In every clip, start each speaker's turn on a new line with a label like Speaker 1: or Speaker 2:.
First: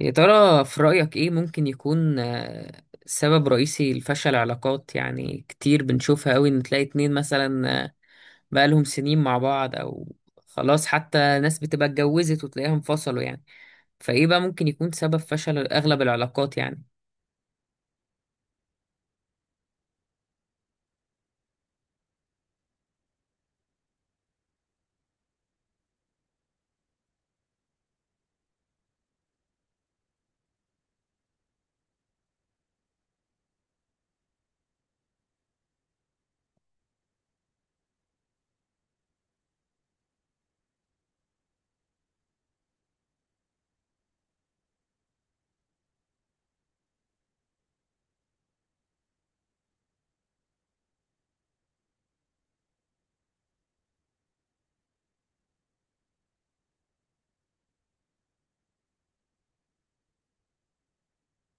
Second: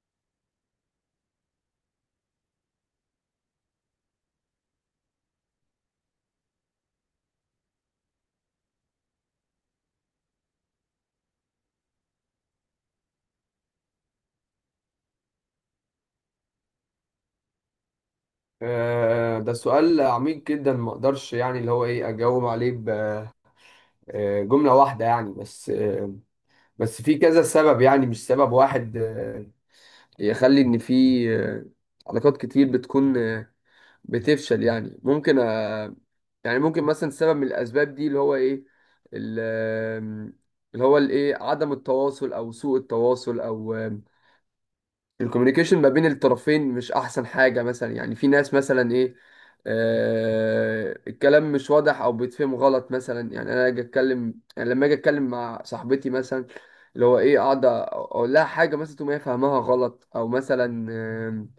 Speaker 1: يا ترى في رأيك إيه ممكن يكون سبب رئيسي لفشل علاقات يعني كتير بنشوفها قوي إن تلاقي اتنين مثلا بقالهم سنين مع بعض أو خلاص، حتى ناس بتبقى اتجوزت وتلاقيهم انفصلوا يعني. فإيه بقى ممكن يكون سبب فشل أغلب العلاقات يعني؟
Speaker 2: ده سؤال عميق جدا ما اقدرش يعني اللي هو ايه اجاوب عليه بجملة واحدة يعني بس في كذا سبب يعني مش سبب واحد، يخلي ان في آه، علاقات كتير بتكون بتفشل يعني ممكن، ممكن مثلا سبب من الاسباب دي اللي هو ايه ال- آه، اللي هو الايه عدم التواصل او سوء التواصل او الكوميونيكيشن ما بين الطرفين مش احسن حاجة. مثلا يعني في ناس مثلا ايه آه الكلام مش واضح او بيتفهم غلط. مثلا يعني انا اجي اتكلم يعني لما اجي اتكلم مع صاحبتي مثلا، اللي هو ايه قاعدة اقول لها حاجة مثلا تقوم هي فاهمها غلط، او مثلا آم،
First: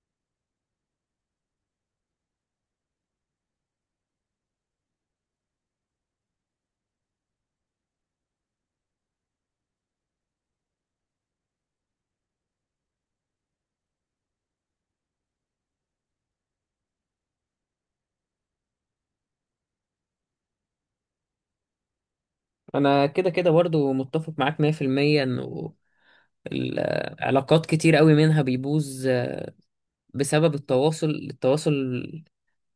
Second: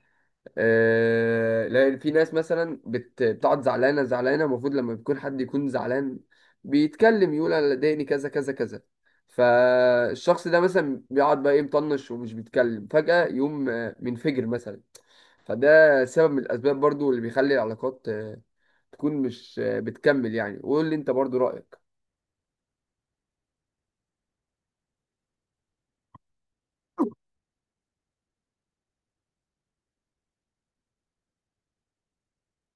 Speaker 2: آه، لا، في ناس مثلا بتقعد زعلانه زعلانه. المفروض لما بيكون حد يكون زعلان بيتكلم يقول انا ضايقني كذا كذا كذا، فالشخص ده مثلا بيقعد بقى ايه مطنش ومش بيتكلم، فجأة يقوم منفجر مثلا. فده سبب من الاسباب برضو اللي بيخلي العلاقات تكون مش بتكمل يعني. وقول لي انت برضو رأيك.
Speaker 1: أنا كده كده برضو متفق معاك 100%. إنه العلاقات كتير قوي منها بيبوظ بسبب التواصل.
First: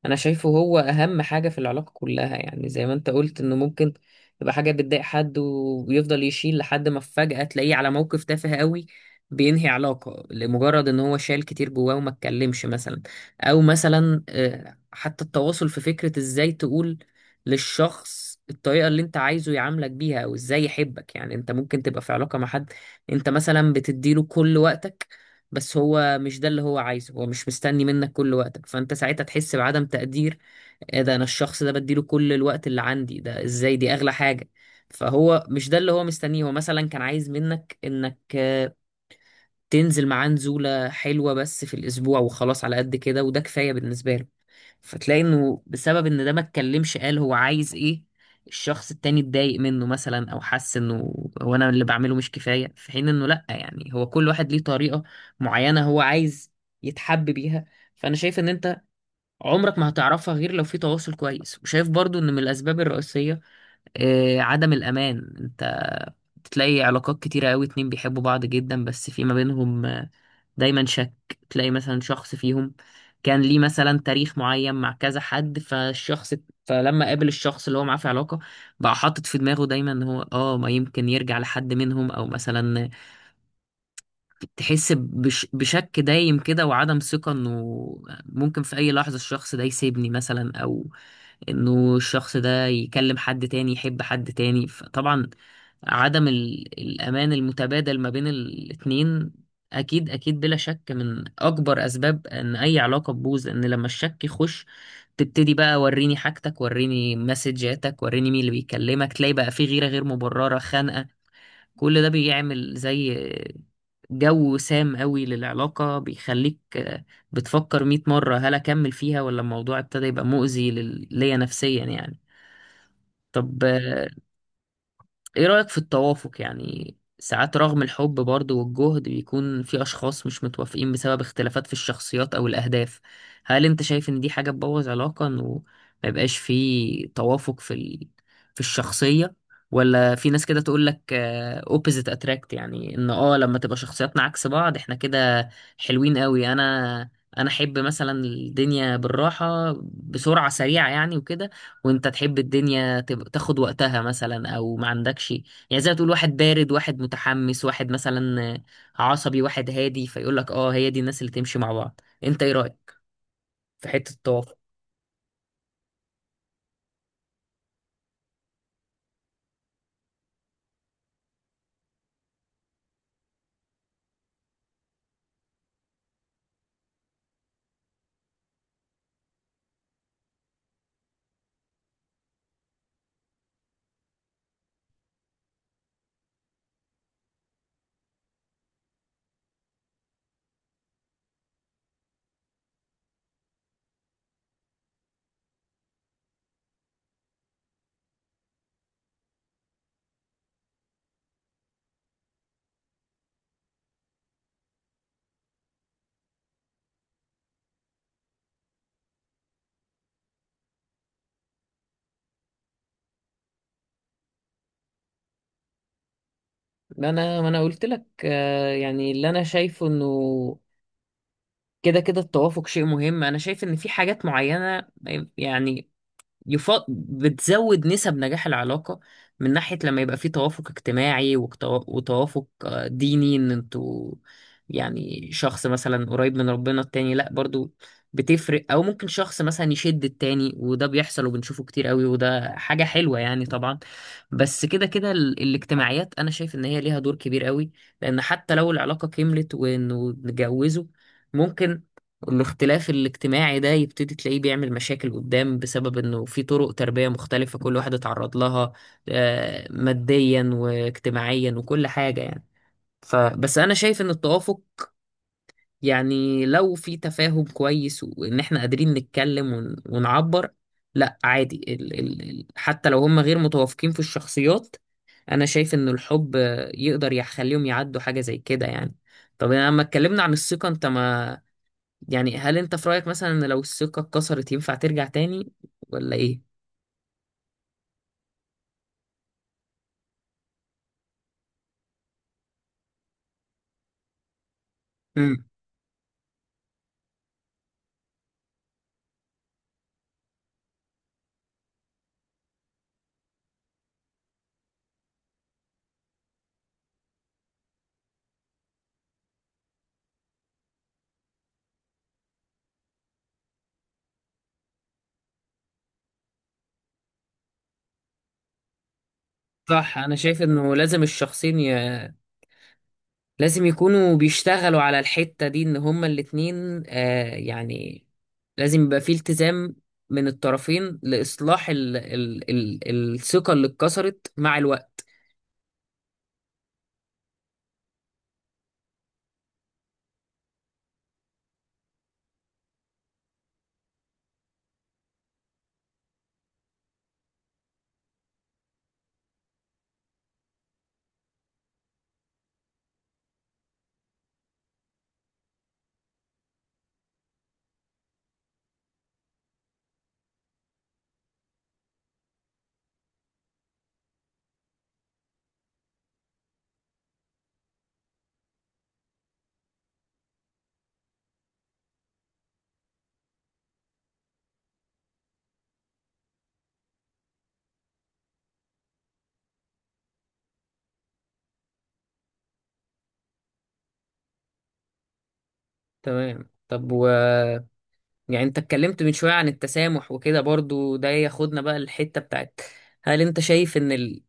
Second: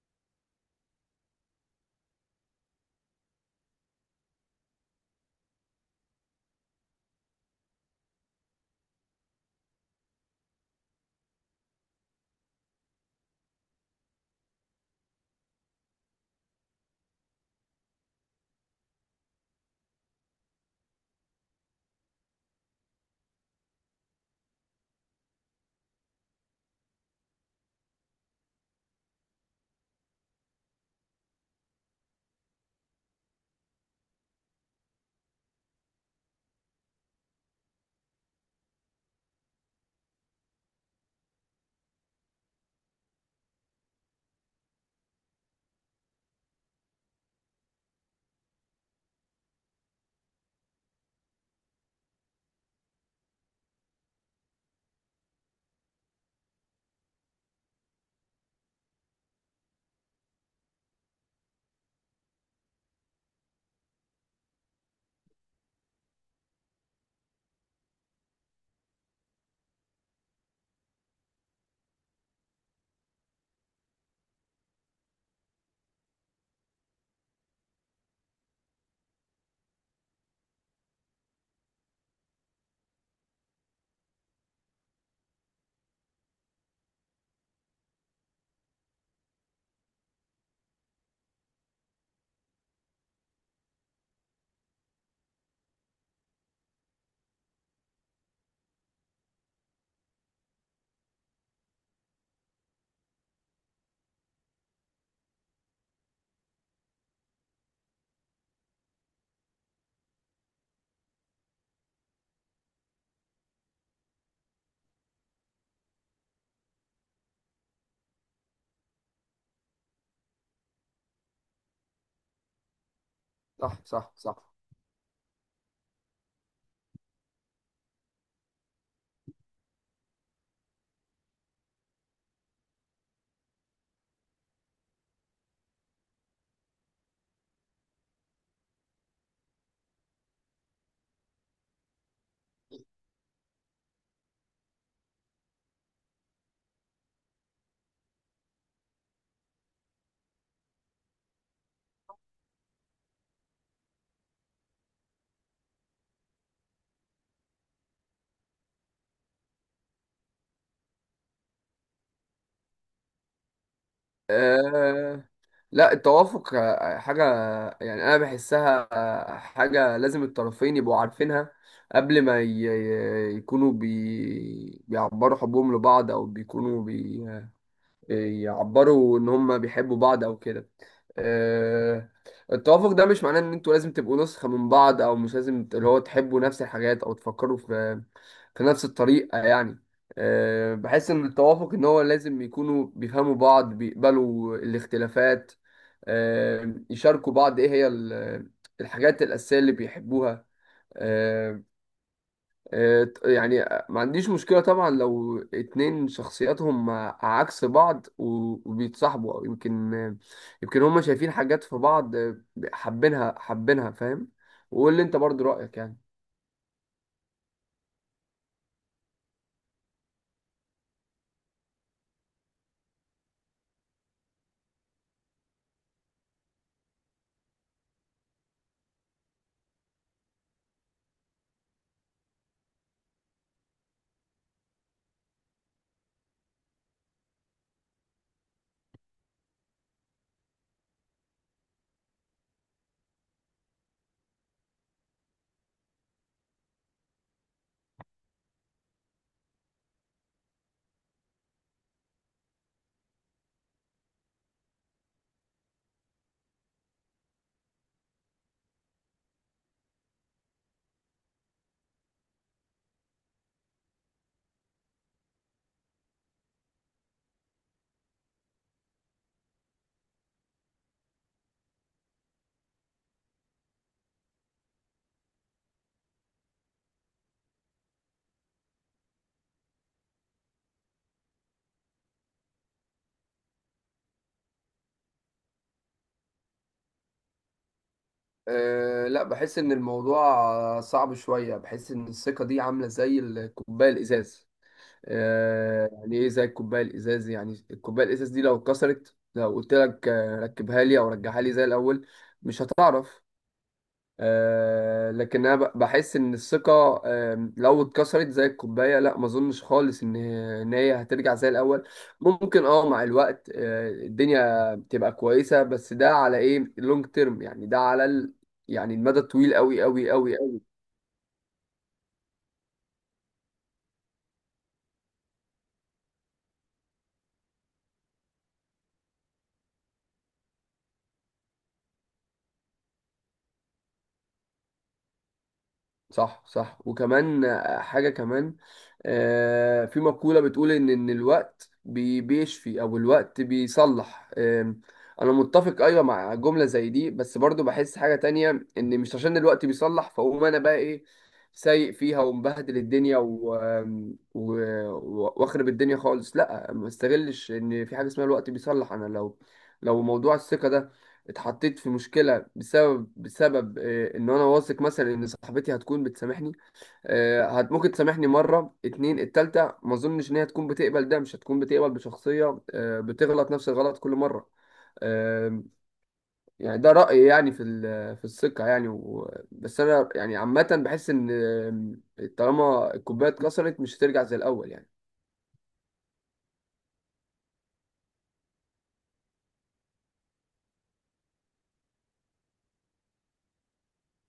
Speaker 1: انا شايفه هو اهم حاجة في العلاقة كلها، يعني زي ما انت قلت انه ممكن تبقى حاجة بتضايق حد ويفضل يشيل لحد ما فجأة تلاقيه على موقف تافه قوي بينهي علاقة لمجرد ان هو شال كتير جواه وما اتكلمش مثلا. او مثلا حتى التواصل في فكرة ازاي تقول للشخص الطريقة اللي انت عايزه يعاملك بيها، او ازاي يحبك. يعني انت ممكن تبقى في علاقة مع حد، انت مثلا بتديله كل وقتك، بس هو مش ده اللي هو عايزه، هو مش مستني منك كل وقتك، فانت ساعتها تحس بعدم تقدير. إيه ده، انا الشخص ده بديله كل الوقت اللي عندي، ده ازاي، دي اغلى حاجة. فهو مش ده اللي هو مستنيه، هو مثلا كان عايز منك انك تنزل معاه نزولة حلوة بس في الأسبوع وخلاص، على قد كده وده كفاية بالنسبة له. فتلاقي إنه بسبب إن ده ما اتكلمش قال هو عايز إيه، الشخص التاني اتضايق منه مثلا أو حس إنه هو أنا اللي بعمله مش كفاية، في حين إنه لأ، يعني هو كل واحد ليه طريقة معينة هو عايز يتحب بيها. فأنا شايف إن أنت عمرك ما هتعرفها غير لو في تواصل كويس. وشايف برضو إن من الأسباب الرئيسية عدم الأمان. أنت تلاقي علاقات كتيرة قوي اتنين بيحبوا بعض جدا بس في ما بينهم دايما شك. تلاقي مثلا شخص فيهم كان ليه مثلا تاريخ معين مع كذا حد، فالشخص فلما قابل الشخص اللي هو معاه في علاقة بقى حاطط في دماغه دايما ان هو اه ما يمكن يرجع لحد منهم، او مثلا تحس بشك دايم كده وعدم ثقة انه ممكن في اي لحظة الشخص ده يسيبني مثلا، او انه الشخص ده يكلم حد تاني يحب حد تاني. فطبعا عدم الامان المتبادل ما بين الاتنين اكيد اكيد بلا شك من اكبر اسباب ان اي علاقة تبوظ، لان لما الشك يخش تبتدي بقى وريني حاجتك، وريني مسجاتك، وريني مين اللي بيكلمك، تلاقي بقى في غيرة غير مبررة، خنقة. كل ده بيعمل زي جو سام قوي للعلاقة، بيخليك بتفكر مئة مرة هل أكمل فيها ولا الموضوع ابتدى يبقى مؤذي ليا نفسيا يعني. طب
Speaker 2: صح صح صح.
Speaker 1: ايه رأيك في التوافق؟ يعني ساعات رغم الحب برضه والجهد بيكون في اشخاص مش متوافقين بسبب اختلافات في الشخصيات او الاهداف. هل انت شايف ان دي حاجة تبوظ علاقة، انه ما يبقاش في توافق في ال... في الشخصية؟ ولا في ناس كده تقول لك opposite attract، يعني ان اه لما تبقى شخصياتنا عكس بعض احنا كده حلوين قوي. انا احب مثلا الدنيا بالراحة بسرعة سريعة يعني وكده، وانت تحب الدنيا تاخد وقتها مثلا او ما عندكش. يعني زي ما تقول واحد بارد واحد متحمس، واحد مثلا عصبي واحد هادي، فيقول لك اه هي دي الناس اللي تمشي مع بعض. انت ايه رأيك في حتة التوافق؟
Speaker 2: آه، لا، التوافق حاجة يعني أنا بحسها حاجة لازم الطرفين يبقوا عارفينها قبل ما يكونوا بيعبروا حبهم لبعض، أو بيكونوا يعبروا ان هم بيحبوا بعض او كده. آه، التوافق ده مش معناه ان انتوا لازم تبقوا نسخة من بعض، او مش لازم ت- اللي هو تحبوا نفس الحاجات او تفكروا في في نفس الطريقة يعني. بحس ان التوافق ان هو لازم يكونوا بيفهموا بعض، بيقبلوا الاختلافات، يشاركوا بعض ايه هي الحاجات الأساسية اللي بيحبوها. آه، آه، يعني ما عنديش مشكلة طبعا لو اتنين شخصياتهم عكس بعض وبيتصاحبوا، أو يمكن هما شايفين حاجات في بعض حابينها حابينها. فاهم؟ وقول لي انت برضو رأيك يعني.
Speaker 1: ما انا قلت لك يعني اللي انا شايفه انه كده كده التوافق شيء مهم. انا شايف ان في حاجات معينة يعني بتزود نسب نجاح العلاقة من ناحية لما يبقى في توافق اجتماعي، وتوافق ديني، ان انتوا يعني شخص مثلا قريب من ربنا التاني لا، برضو بتفرق. او ممكن شخص مثلا يشد التاني، وده بيحصل وبنشوفه كتير قوي وده حاجة حلوة يعني طبعا. بس كده كده ال... الاجتماعيات انا شايف ان هي ليها دور كبير قوي، لان حتى لو العلاقة كملت وانه نتجوزوا ممكن الاختلاف الاجتماعي ده يبتدي تلاقيه بيعمل مشاكل قدام بسبب انه في طرق تربية مختلفة كل واحد اتعرض لها، ماديا واجتماعيا وكل حاجة يعني. فبس انا شايف ان التوافق يعني لو في تفاهم كويس وان احنا قادرين نتكلم ونعبر، لا عادي ال حتى لو هم غير متوافقين في الشخصيات انا شايف ان الحب يقدر يخليهم يعدوا حاجة زي كده يعني. طب لما اتكلمنا عن الثقة، انت ما يعني هل انت في رأيك مثلا ان لو الثقة اتكسرت ينفع ترجع تاني ولا ايه؟
Speaker 2: أه لا، بحس ان الموضوع صعب شوية. بحس ان الثقة دي عاملة زي الكوباية الازاز،
Speaker 1: امم.
Speaker 2: يعني ايه زي الكوباية الإزاز، يعني الكوباية الإزاز دي لو اتكسرت، لو قلت لك ركبها لي أو رجعها لي زي الأول، مش هتعرف. آه لكن انا بحس ان الثقه آه لو اتكسرت زي الكوبايه، لا ما اظنش خالص ان هي هترجع زي الاول. ممكن اه مع الوقت آه الدنيا تبقى كويسه، بس ده على ايه، لونج تيرم يعني، ده على ال يعني المدى الطويل قوي
Speaker 1: صح،
Speaker 2: قوي
Speaker 1: انا
Speaker 2: قوي.
Speaker 1: شايف انه لازم الشخصين ي... لازم يكونوا بيشتغلوا على الحتة دي ان هما الاتنين، يعني لازم يبقى في التزام من الطرفين لإصلاح ال... ال... ال... الثقة اللي اتكسرت مع الوقت.
Speaker 2: صح صح. وكمان حاجة كمان، في مقولة بتقول إن الوقت بيشفي أو الوقت بيصلح. أنا متفق أيوة مع جملة زي دي، بس برضو بحس حاجة تانية، إن مش عشان الوقت بيصلح فأقوم أنا بقى إيه سايق فيها ومبهدل الدنيا و... آم، و... و- وأخرب الدنيا خالص. لأ، ما استغلش إن في حاجة اسمها الوقت بيصلح. أنا لو لو موضوع الثقة ده اتحطيت في مشكلة بسبب ان انا واثق مثلا ان صاحبتي هتكون بتسامحني، آه، هت ممكن تسامحني مرة اتنين. التالتة ما اظنش ان هي تكون بتقبل ده، مش هتكون بتقبل بشخصية بتغلط نفس الغلط كل مرة. آه، يعني ده رأيي يعني في في الثقة يعني. بس انا يعني عامة بحس ان طالما الكوباية اتكسرت مش هترجع زي الاول يعني.
Speaker 1: تمام. طب و يعني انت اتكلمت من شوية عن التسامح وكده، برضو ده ياخدنا بقى الحتة بتاعت هل انت شايف ان ال...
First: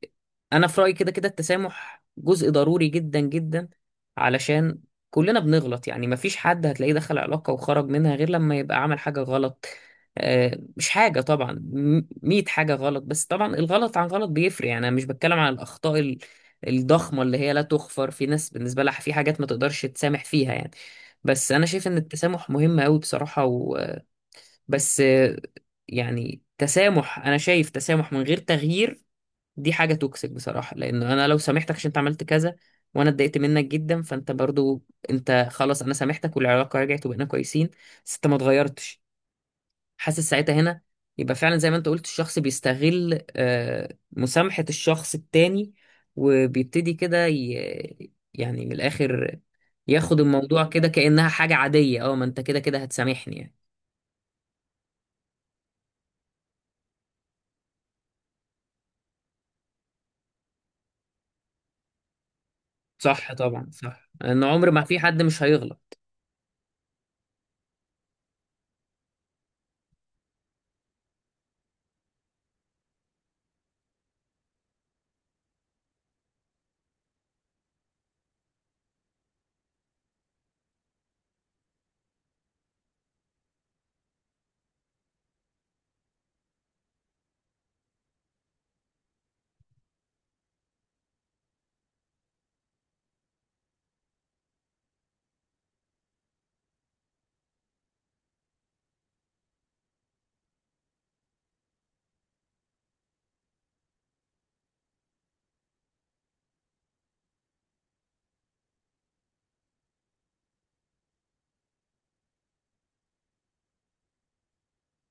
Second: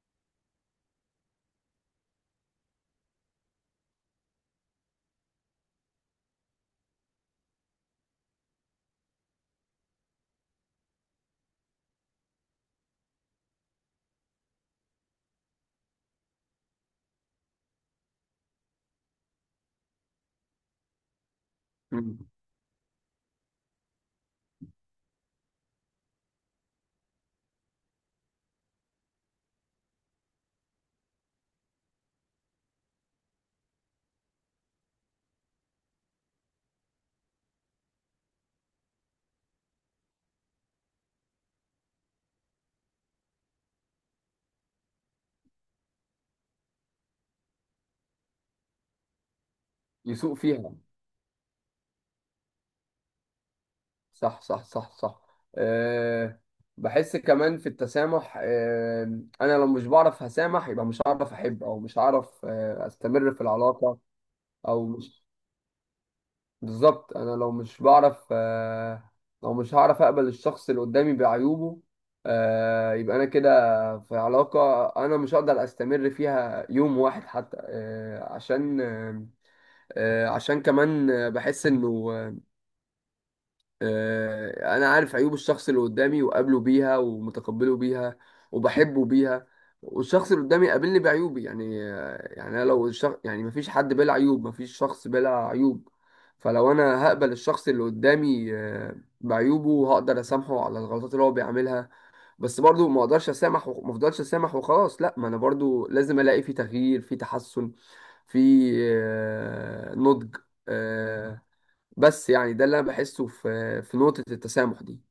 Speaker 1: انا في رأيي كده كده التسامح جزء ضروري جدا جدا، علشان كلنا بنغلط يعني. مفيش حد هتلاقيه دخل علاقة وخرج منها غير لما يبقى عمل حاجة غلط، مش حاجة طبعا، مية حاجة غلط. بس طبعا الغلط عن غلط بيفرق، يعني أنا مش بتكلم عن الأخطاء الضخمة اللي هي لا تغفر، في ناس بالنسبة لها في حاجات ما تقدرش تسامح فيها يعني. بس أنا شايف إن
Speaker 2: مم.
Speaker 1: التسامح مهم أوي بصراحة. بس يعني تسامح، انا شايف تسامح من غير تغيير دي حاجة توكسيك بصراحة، لانه انا لو سامحتك عشان انت عملت كذا وانا اتضايقت منك جدا، فانت برضو، انت خلاص انا سامحتك والعلاقة رجعت وبقينا كويسين بس انت ما اتغيرتش، حاسس ساعتها هنا يبقى فعلا زي ما انت قلت الشخص بيستغل مسامحة الشخص التاني، وبيبتدي كده يعني من الاخر، ياخد
Speaker 2: يسوق
Speaker 1: الموضوع
Speaker 2: فيها.
Speaker 1: كده كأنها حاجة عادية، اه ما انت كده كده هتسامحني يعني.
Speaker 2: صح صح صح صح. أه بحس كمان في التسامح، أه انا لو مش بعرف هسامح يبقى مش هعرف احب، او مش هعرف أه
Speaker 1: صح
Speaker 2: استمر في
Speaker 1: طبعا،
Speaker 2: العلاقة.
Speaker 1: صح، ان عمر ما
Speaker 2: او
Speaker 1: في حد
Speaker 2: مش
Speaker 1: مش هيغلط.
Speaker 2: بالظبط، انا لو مش بعرف أه لو مش هعرف اقبل الشخص اللي قدامي بعيوبه، أه يبقى انا كده في علاقة انا مش هقدر استمر فيها يوم واحد حتى. أه عشان أه عشان كمان بحس انه انا عارف عيوب الشخص اللي قدامي وقابله بيها ومتقبله بيها وبحبه بيها، والشخص اللي قدامي قابلني بعيوبي يعني. أنا لو الشخص يعني، مفيش حد بلا عيوب، مفيش شخص بلا عيوب، فلو انا هقبل الشخص اللي قدامي بعيوبه هقدر اسامحه على الغلطات اللي هو بيعملها. بس برضو ما اقدرش اسامح وما افضلش اسامح وخلاص، لا، ما انا برضو لازم الاقي في تغيير، في تحسن، في نضج. آه، بس يعني ده اللي انا بحسه في في نقطة التسامح دي.